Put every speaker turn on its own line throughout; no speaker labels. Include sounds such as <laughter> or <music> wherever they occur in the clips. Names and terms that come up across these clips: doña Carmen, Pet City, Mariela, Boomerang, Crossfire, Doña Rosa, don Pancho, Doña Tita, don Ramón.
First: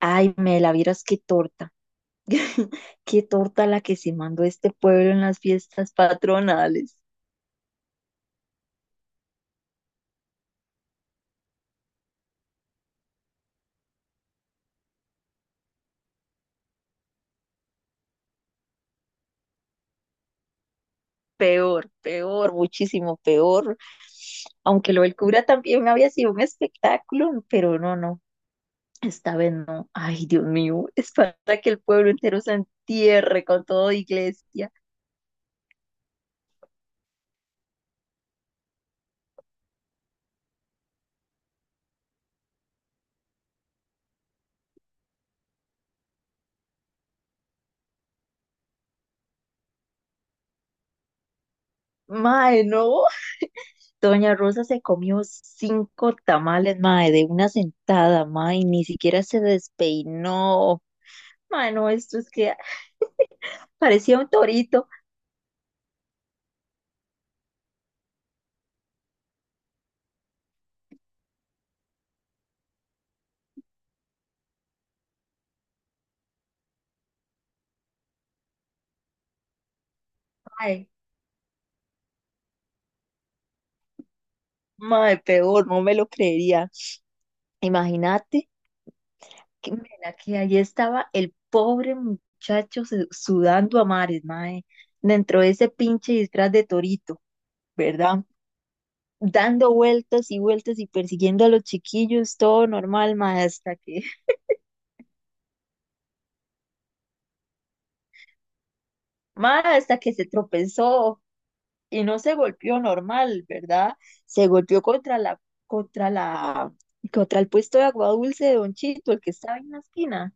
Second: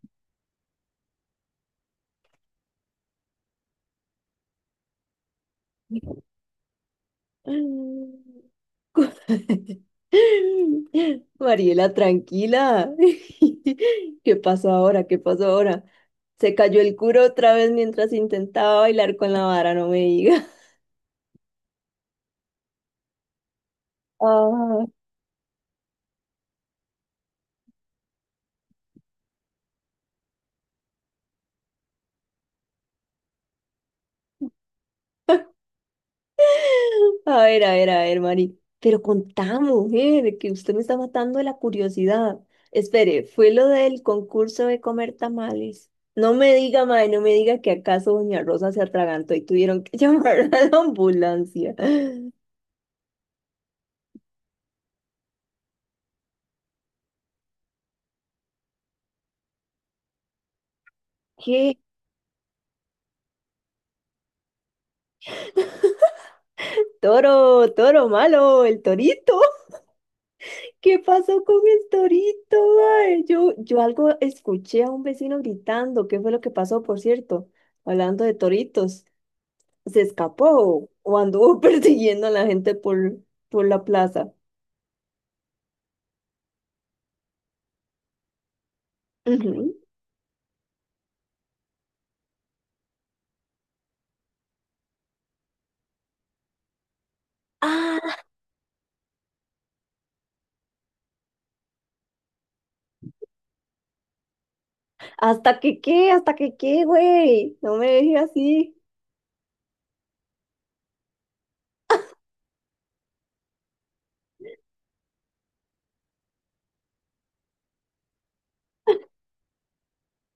Ay, Mela, vieras qué torta. <laughs> Qué torta la que se mandó este pueblo en las fiestas patronales.
<laughs> Mariela, tranquila. <laughs> ¿Qué pasó ahora? ¿Qué pasó ahora? Se cayó el curo otra vez mientras intentaba bailar con la vara, no me diga. <laughs>
Peor, peor, muchísimo peor.
Ah.
Aunque lo del cura también había sido un espectáculo, pero no, no, esta vez no. Ay, Dios mío, es para que el pueblo entero se entierre con toda iglesia.
A ver, a ver, a ver, Mari. Pero contá, mujer, que usted me está matando de la curiosidad. Espere, fue lo del concurso de comer tamales. No me diga, mae, no me diga que acaso Doña Rosa se atragantó y tuvieron que <laughs> llamar a la ambulancia.
Mae, no. Doña Rosa se comió cinco tamales, mae, de una sentada, mae, ni siquiera se despeinó. Mae,
¿Qué?
no, esto es que, parecía un torito.
Toro, toro malo, el torito. <laughs> ¿Qué pasó con el torito, mae? Yo algo escuché a un vecino gritando. ¿Qué fue lo que pasó, por cierto? Hablando de toritos, ¿se
Ay,
escapó o anduvo <laughs> persiguiendo a la gente por la plaza?
mae, peor, no me lo creería. Imagínate que,
Ujú.
mira, que ahí estaba el pobre muchacho sudando a mares, mae, dentro de ese pinche disfraz de torito,
Ah,
¿verdad? Dando vueltas y vueltas y persiguiendo a los chiquillos, todo normal, mae, hasta que, <laughs>
hasta que qué, güey. No me dejes así.
mae, hasta que se tropezó y no se golpeó normal, ¿verdad? Se golpeó contra la, contra el puesto de agua dulce de Don Chito, el que estaba en la esquina.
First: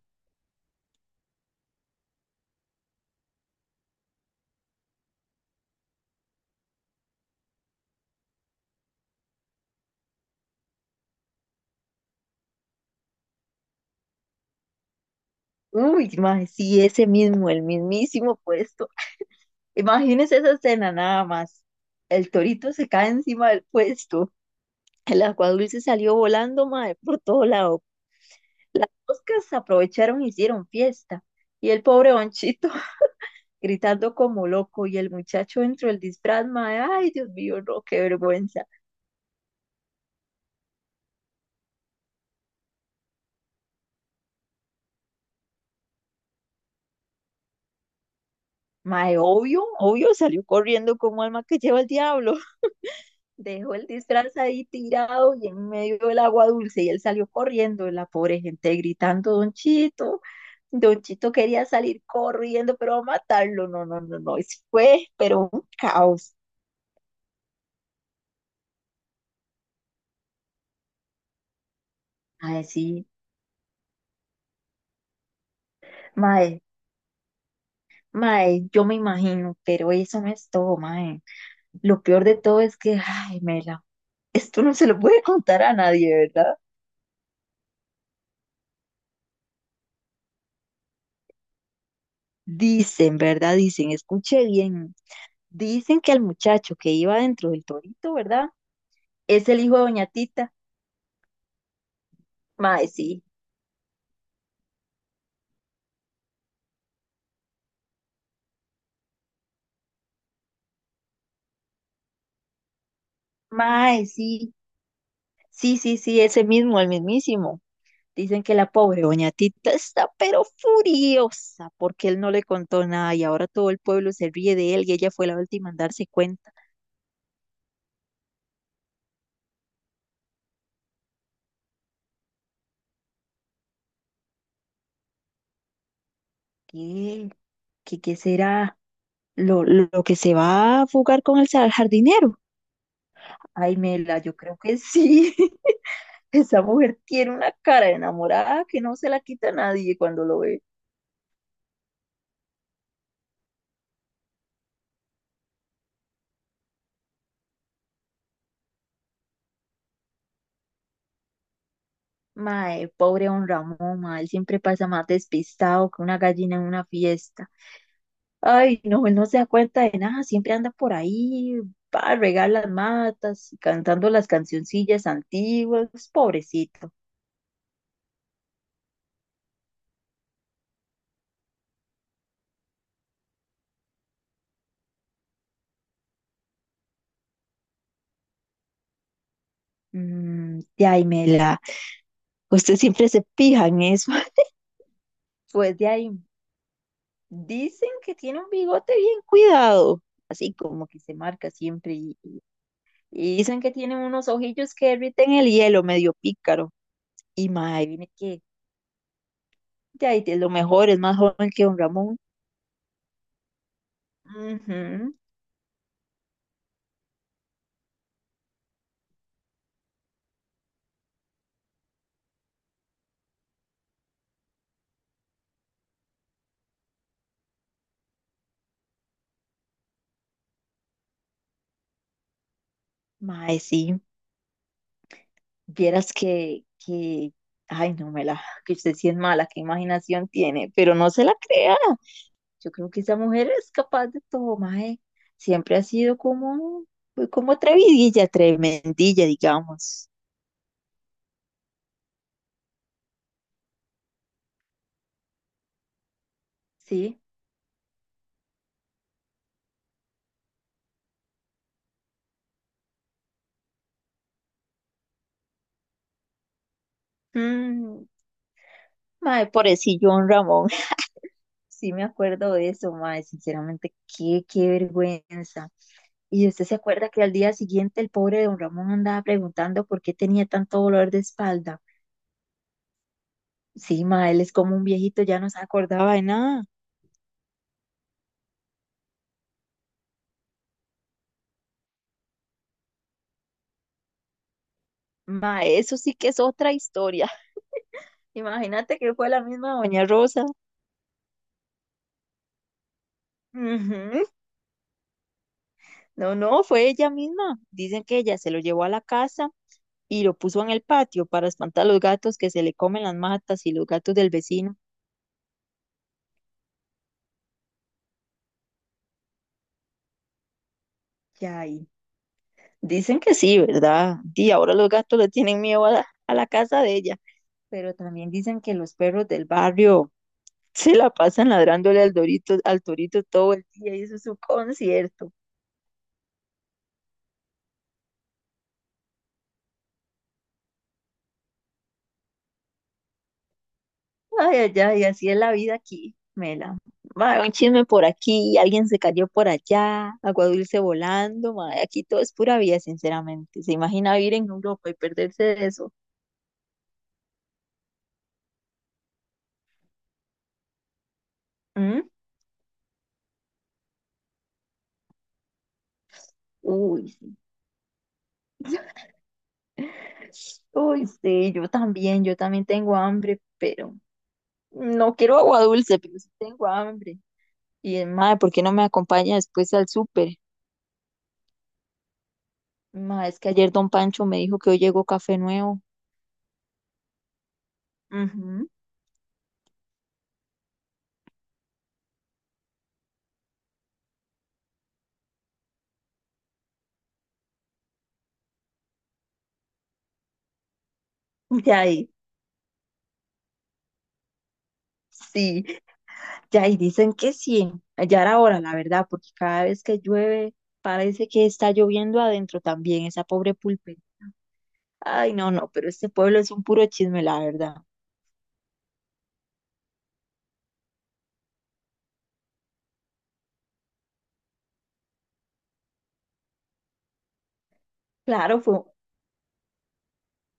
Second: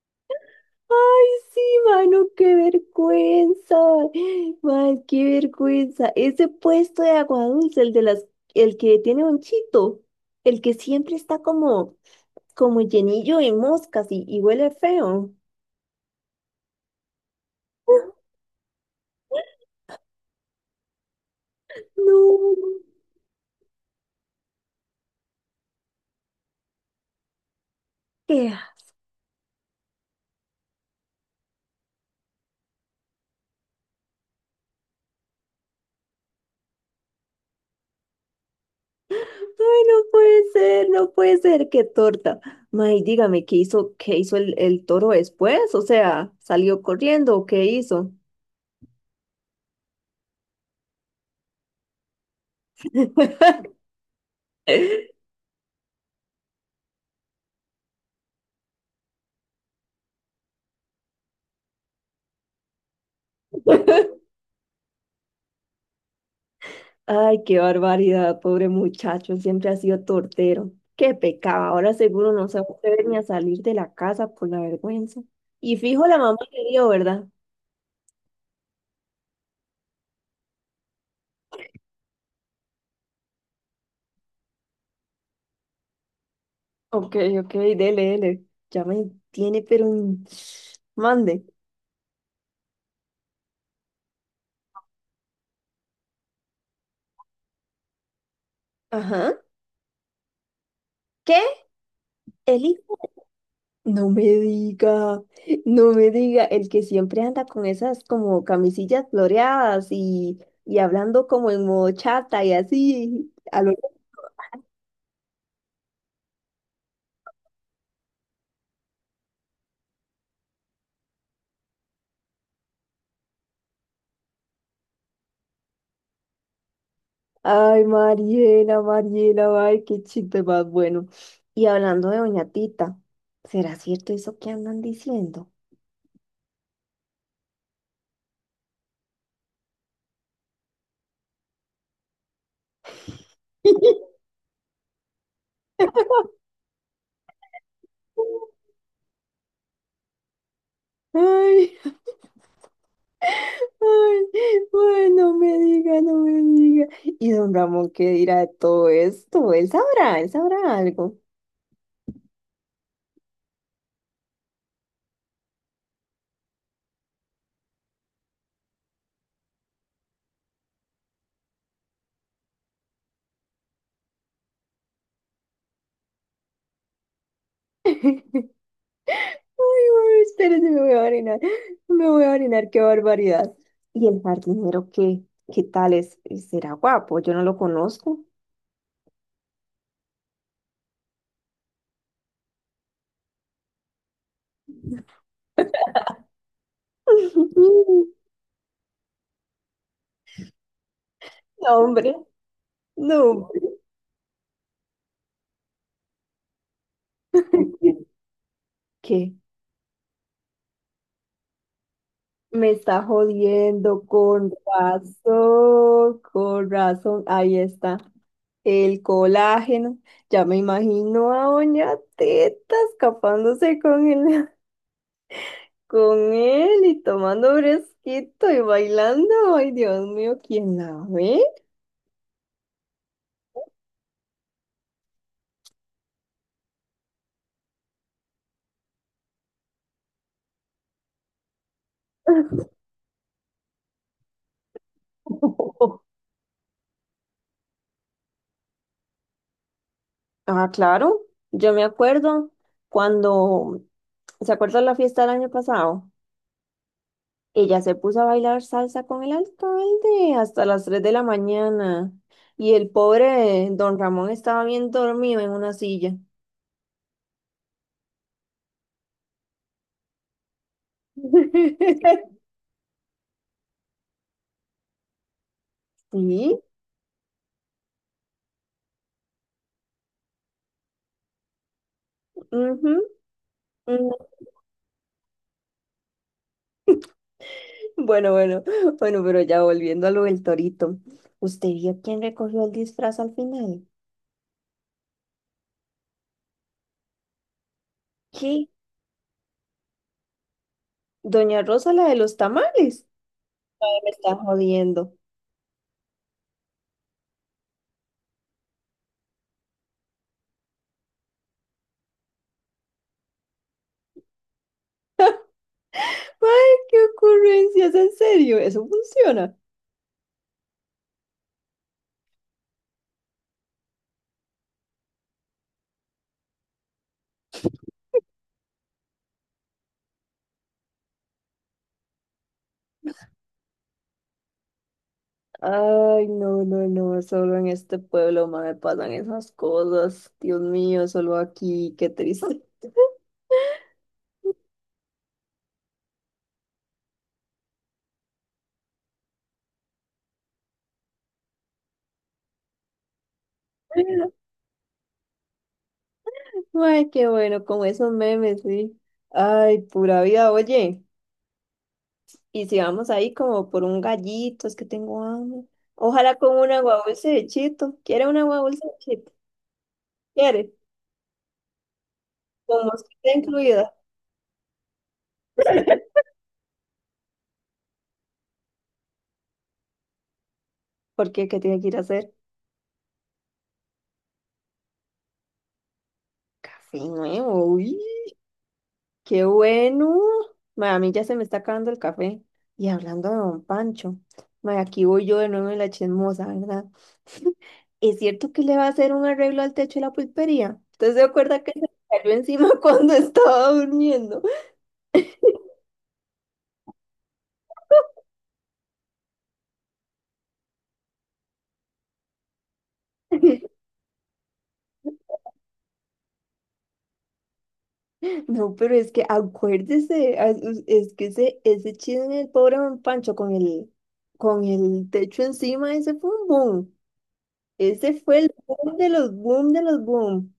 Sí, mano, qué vergüenza. Man, qué vergüenza. Ese puesto de agua dulce, el de las, el que tiene un chito, el que siempre está como, como llenillo de moscas y huele feo.
Uy, mae, sí, ese mismo, el mismísimo puesto. Imagínese esa escena nada más. El
No,
torito se cae encima del puesto. El aguadulce salió volando, mae, por todo lado.
qué.
Las moscas aprovecharon y hicieron fiesta. Y el pobre Bonchito <laughs> gritando como loco. Y el muchacho dentro del disfraz, mae, ay, Dios mío, no, qué vergüenza.
Ay, no puede ser, no puede ser, qué torta. May, dígame, qué hizo el toro después? O sea, ¿salió corriendo o qué hizo?
Mae, obvio, obvio, salió corriendo como alma que lleva el diablo. Dejó el disfraz ahí tirado y en medio del agua dulce y él salió corriendo, la pobre gente gritando, Don Chito, Don Chito quería salir corriendo, pero va a matarlo, no, no, no,
<laughs>
no, eso fue, pero un caos.
Ay, qué barbaridad, pobre muchacho, siempre ha sido tortero. Qué pecado, ahora seguro no se
Mae,
va a atrever
sí,
ni a salir de la casa por la vergüenza. Y fijo la mamá
mae,
que dio, ¿verdad?
mae, yo me imagino, pero eso no es todo, mae. Lo peor de todo es que, ay, Mela, esto no se lo puede contar a nadie, ¿verdad?
Ok, ok, dele, dele. Ya me tiene, pero... en- Mande.
Dicen, ¿verdad? Dicen, escuche bien, dicen que el muchacho que iba dentro del torito, ¿verdad?
Ajá.
Es el hijo de Doña Tita.
¿Qué? Eli.
Mae, sí,
No me diga, no me diga, el que siempre anda con esas como camisillas floreadas y hablando como en modo chata y así, a lo...
mae, sí, sí, sí, sí, ese mismo, el mismísimo. Dicen que la pobre doña Tita está pero furiosa porque él no le contó nada y ahora todo el pueblo se ríe de él y ella fue la última en darse cuenta.
Ay, Mariela, Mariela, ay, qué chiste más bueno. Y hablando de Doña Tita, ¿será cierto eso que andan diciendo?
¿Qué, qué, qué será? ¿Lo que se va a fugar con el jardinero? Ay, Mela,
<laughs>
yo creo que sí. <laughs> Esa mujer tiene una cara de enamorada que no se la quita nadie cuando lo ve.
Ay, ay, ay, no me diga, no me diga. ¿Y don Ramón qué dirá de todo esto? Él sabrá algo.
Mae, pobre don Ramón, mae, él siempre pasa más despistado que una gallina en una fiesta. Ay, no, él no se da cuenta de nada, siempre anda por ahí, va a regar las matas, cantando las cancioncillas antiguas, pobrecito.
Ay, ay, espérense, me voy a orinar, me voy a orinar, qué barbaridad. ¿Y el jardinero qué? ¿Qué tal es? ¿Será guapo? Yo no lo conozco.
De ahí, Mela, usted siempre se pija en eso. <laughs> Pues de ahí, dicen
<laughs>
que tiene un bigote bien cuidado, así como que se marca
No,
siempre,
hombre, no,
y
hombre.
dicen que tiene unos ojillos que derriten el hielo, medio pícaro. Y mae, viene que
¿Qué?
ya, y de lo mejor, es más joven que don Ramón.
Me está jodiendo, con
Ujú.
razón, con razón. Ahí está. El colágeno. Ya me imagino a Doña Teta escapándose con él, <laughs> con él y tomando fresquito y bailando. Ay, Dios mío, ¿quién la ve?
Mae, sí, vieras que, ay, no me la, que usted sí es mala, qué imaginación tiene, pero no se la crea. Yo creo que esa mujer es capaz de todo, mae. Siempre ha
<laughs>
sido como, pues, como atrevidilla, tremendilla, digamos.
Ah, claro. Yo me acuerdo cuando, ¿se acuerda la fiesta del año pasado?
Sí.
Ella se puso a bailar salsa con el alcalde hasta las 3 de la mañana y el pobre don Ramón estaba bien dormido en una silla.
Mm, Mae, pobrecillo don Ramón. Sí me
<laughs>
acuerdo de eso, mae, sinceramente, qué, qué vergüenza. Y
Sí,
usted se acuerda que al día siguiente el pobre don Ramón andaba preguntando por qué tenía tanto dolor de espalda.
ujú,
Sí,
ujú.
mae, él es como un viejito, ya no se acordaba de nada.
Bueno, bueno, <laughs> bueno, pero ya volviendo a lo del torito. ¿Usted vio quién recogió el disfraz al final?
Mae, eso sí que es otra historia. <laughs>
¿Qué?
Imagínate que fue la misma doña Rosa.
Doña Rosa, la de los tamales. Ay, me
Ujú.
está jodiendo.
No, no, fue ella misma. Dicen que ella se lo llevó a la casa y lo puso en el patio para espantar a los gatos que se le comen las matas y los gatos del vecino.
Ay, qué ocurrencias, en serio, ¿eso funciona?
Ya, dicen que sí, ¿verdad? Y ahora los gatos le tienen miedo a la casa de ella, pero también dicen que los perros del barrio se la pasan ladrándole al dorito, al torito todo el día y eso es su concierto.
Ay, no, no, no, solo en este pueblo me pasan esas cosas. Dios mío, solo aquí, qué triste.
Ay, ay, ay, así es la vida aquí, Mela. Mae, un chisme por aquí, alguien se cayó por allá, agua dulce volando, mae, aquí todo es pura vida, sinceramente. ¿Se imagina vivir
<laughs>
en Europa y perderse de eso?
Ay, qué bueno, con esos memes, sí. Ay, pura vida, oye.
¿Mm?
Y si vamos ahí como por un gallito, es que tengo hambre. Ojalá con una
Uy,
guagulce de chito. ¿Quiere una guagulce de chito? ¿Quiere?
uy, sí, yo también
Con
tengo
mosquita
hambre,
incluida.
pero no quiero agua dulce, pero sí tengo hambre. Y madre, ¿por qué no me acompaña después al súper?
Porque, ¿qué? ¿Qué tiene que ir a hacer?
Madre, es que ayer don Pancho me dijo que hoy llegó café nuevo.
Café nuevo, uy.
Ujú.
Qué bueno. Ma, a mí ya se me está acabando el café. Y hablando de don Pancho, ma, aquí voy yo de nuevo en la chismosa, ¿verdad? ¿Es cierto que le va a hacer un arreglo al techo de la pulpería? ¿Usted se acuerda
<laughs>
que se
Ya
le
ahí,
cayó encima <laughs> cuando estaba durmiendo?
sí, ya, y dicen que sí. Ya era hora, la verdad, porque cada vez que llueve parece que está lloviendo adentro también, esa pobre pulpe. Ay, no, no, pero este pueblo es un puro chisme, la verdad.
No, pero es que acuérdese, as- us- es que ese chisme del pobre don Pancho con el techo encima, ese fue un boom. Ese fue el
Claro, fue,
boom de los boom de los boom.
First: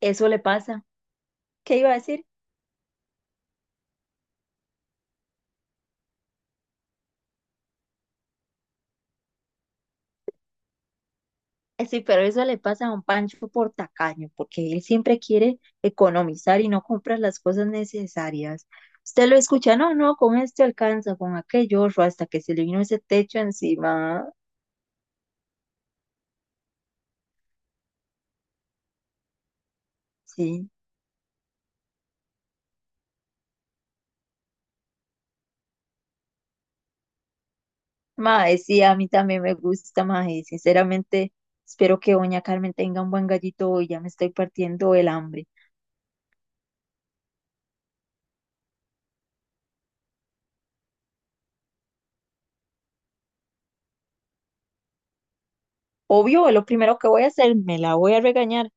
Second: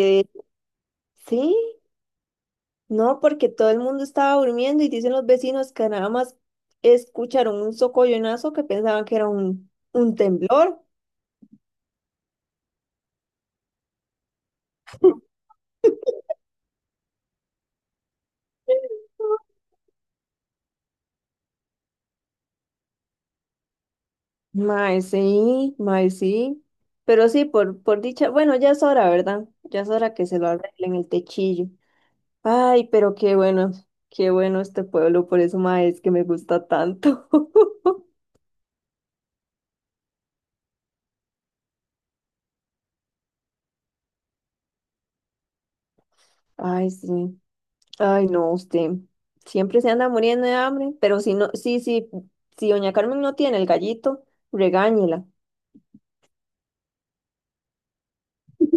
eso le pasa.
sí.
¿Qué iba a decir?
No, porque todo el mundo estaba durmiendo y dicen los vecinos que nada más escucharon un socollonazo que pensaban que era un temblor.
Sí, pero eso le pasa a un Pancho por tacaño, porque él siempre quiere economizar y no compra las cosas necesarias. Usted lo escucha, no, no, con este alcanza, con aquello, otro", hasta que se le vino ese techo encima.
Mae, sí, mae, sí. Pero sí, por dicha, bueno, ya es hora, ¿verdad? Ya es hora que se lo
Sí,
arreglen el techillo. Ay, pero qué bueno este pueblo, por eso, mae, es que me gusta tanto. <laughs>
mae, sí, a mí también me gusta, mae. Sinceramente, espero que doña Carmen tenga un buen gallito hoy, ya me estoy partiendo el hambre.
Ay, sí. Ay, no, usted siempre se anda muriendo de hambre, pero si no, sí, sí, si doña Carmen no tiene el gallito, regáñela.
Obvio, lo primero que voy a hacer, me la voy a regañar.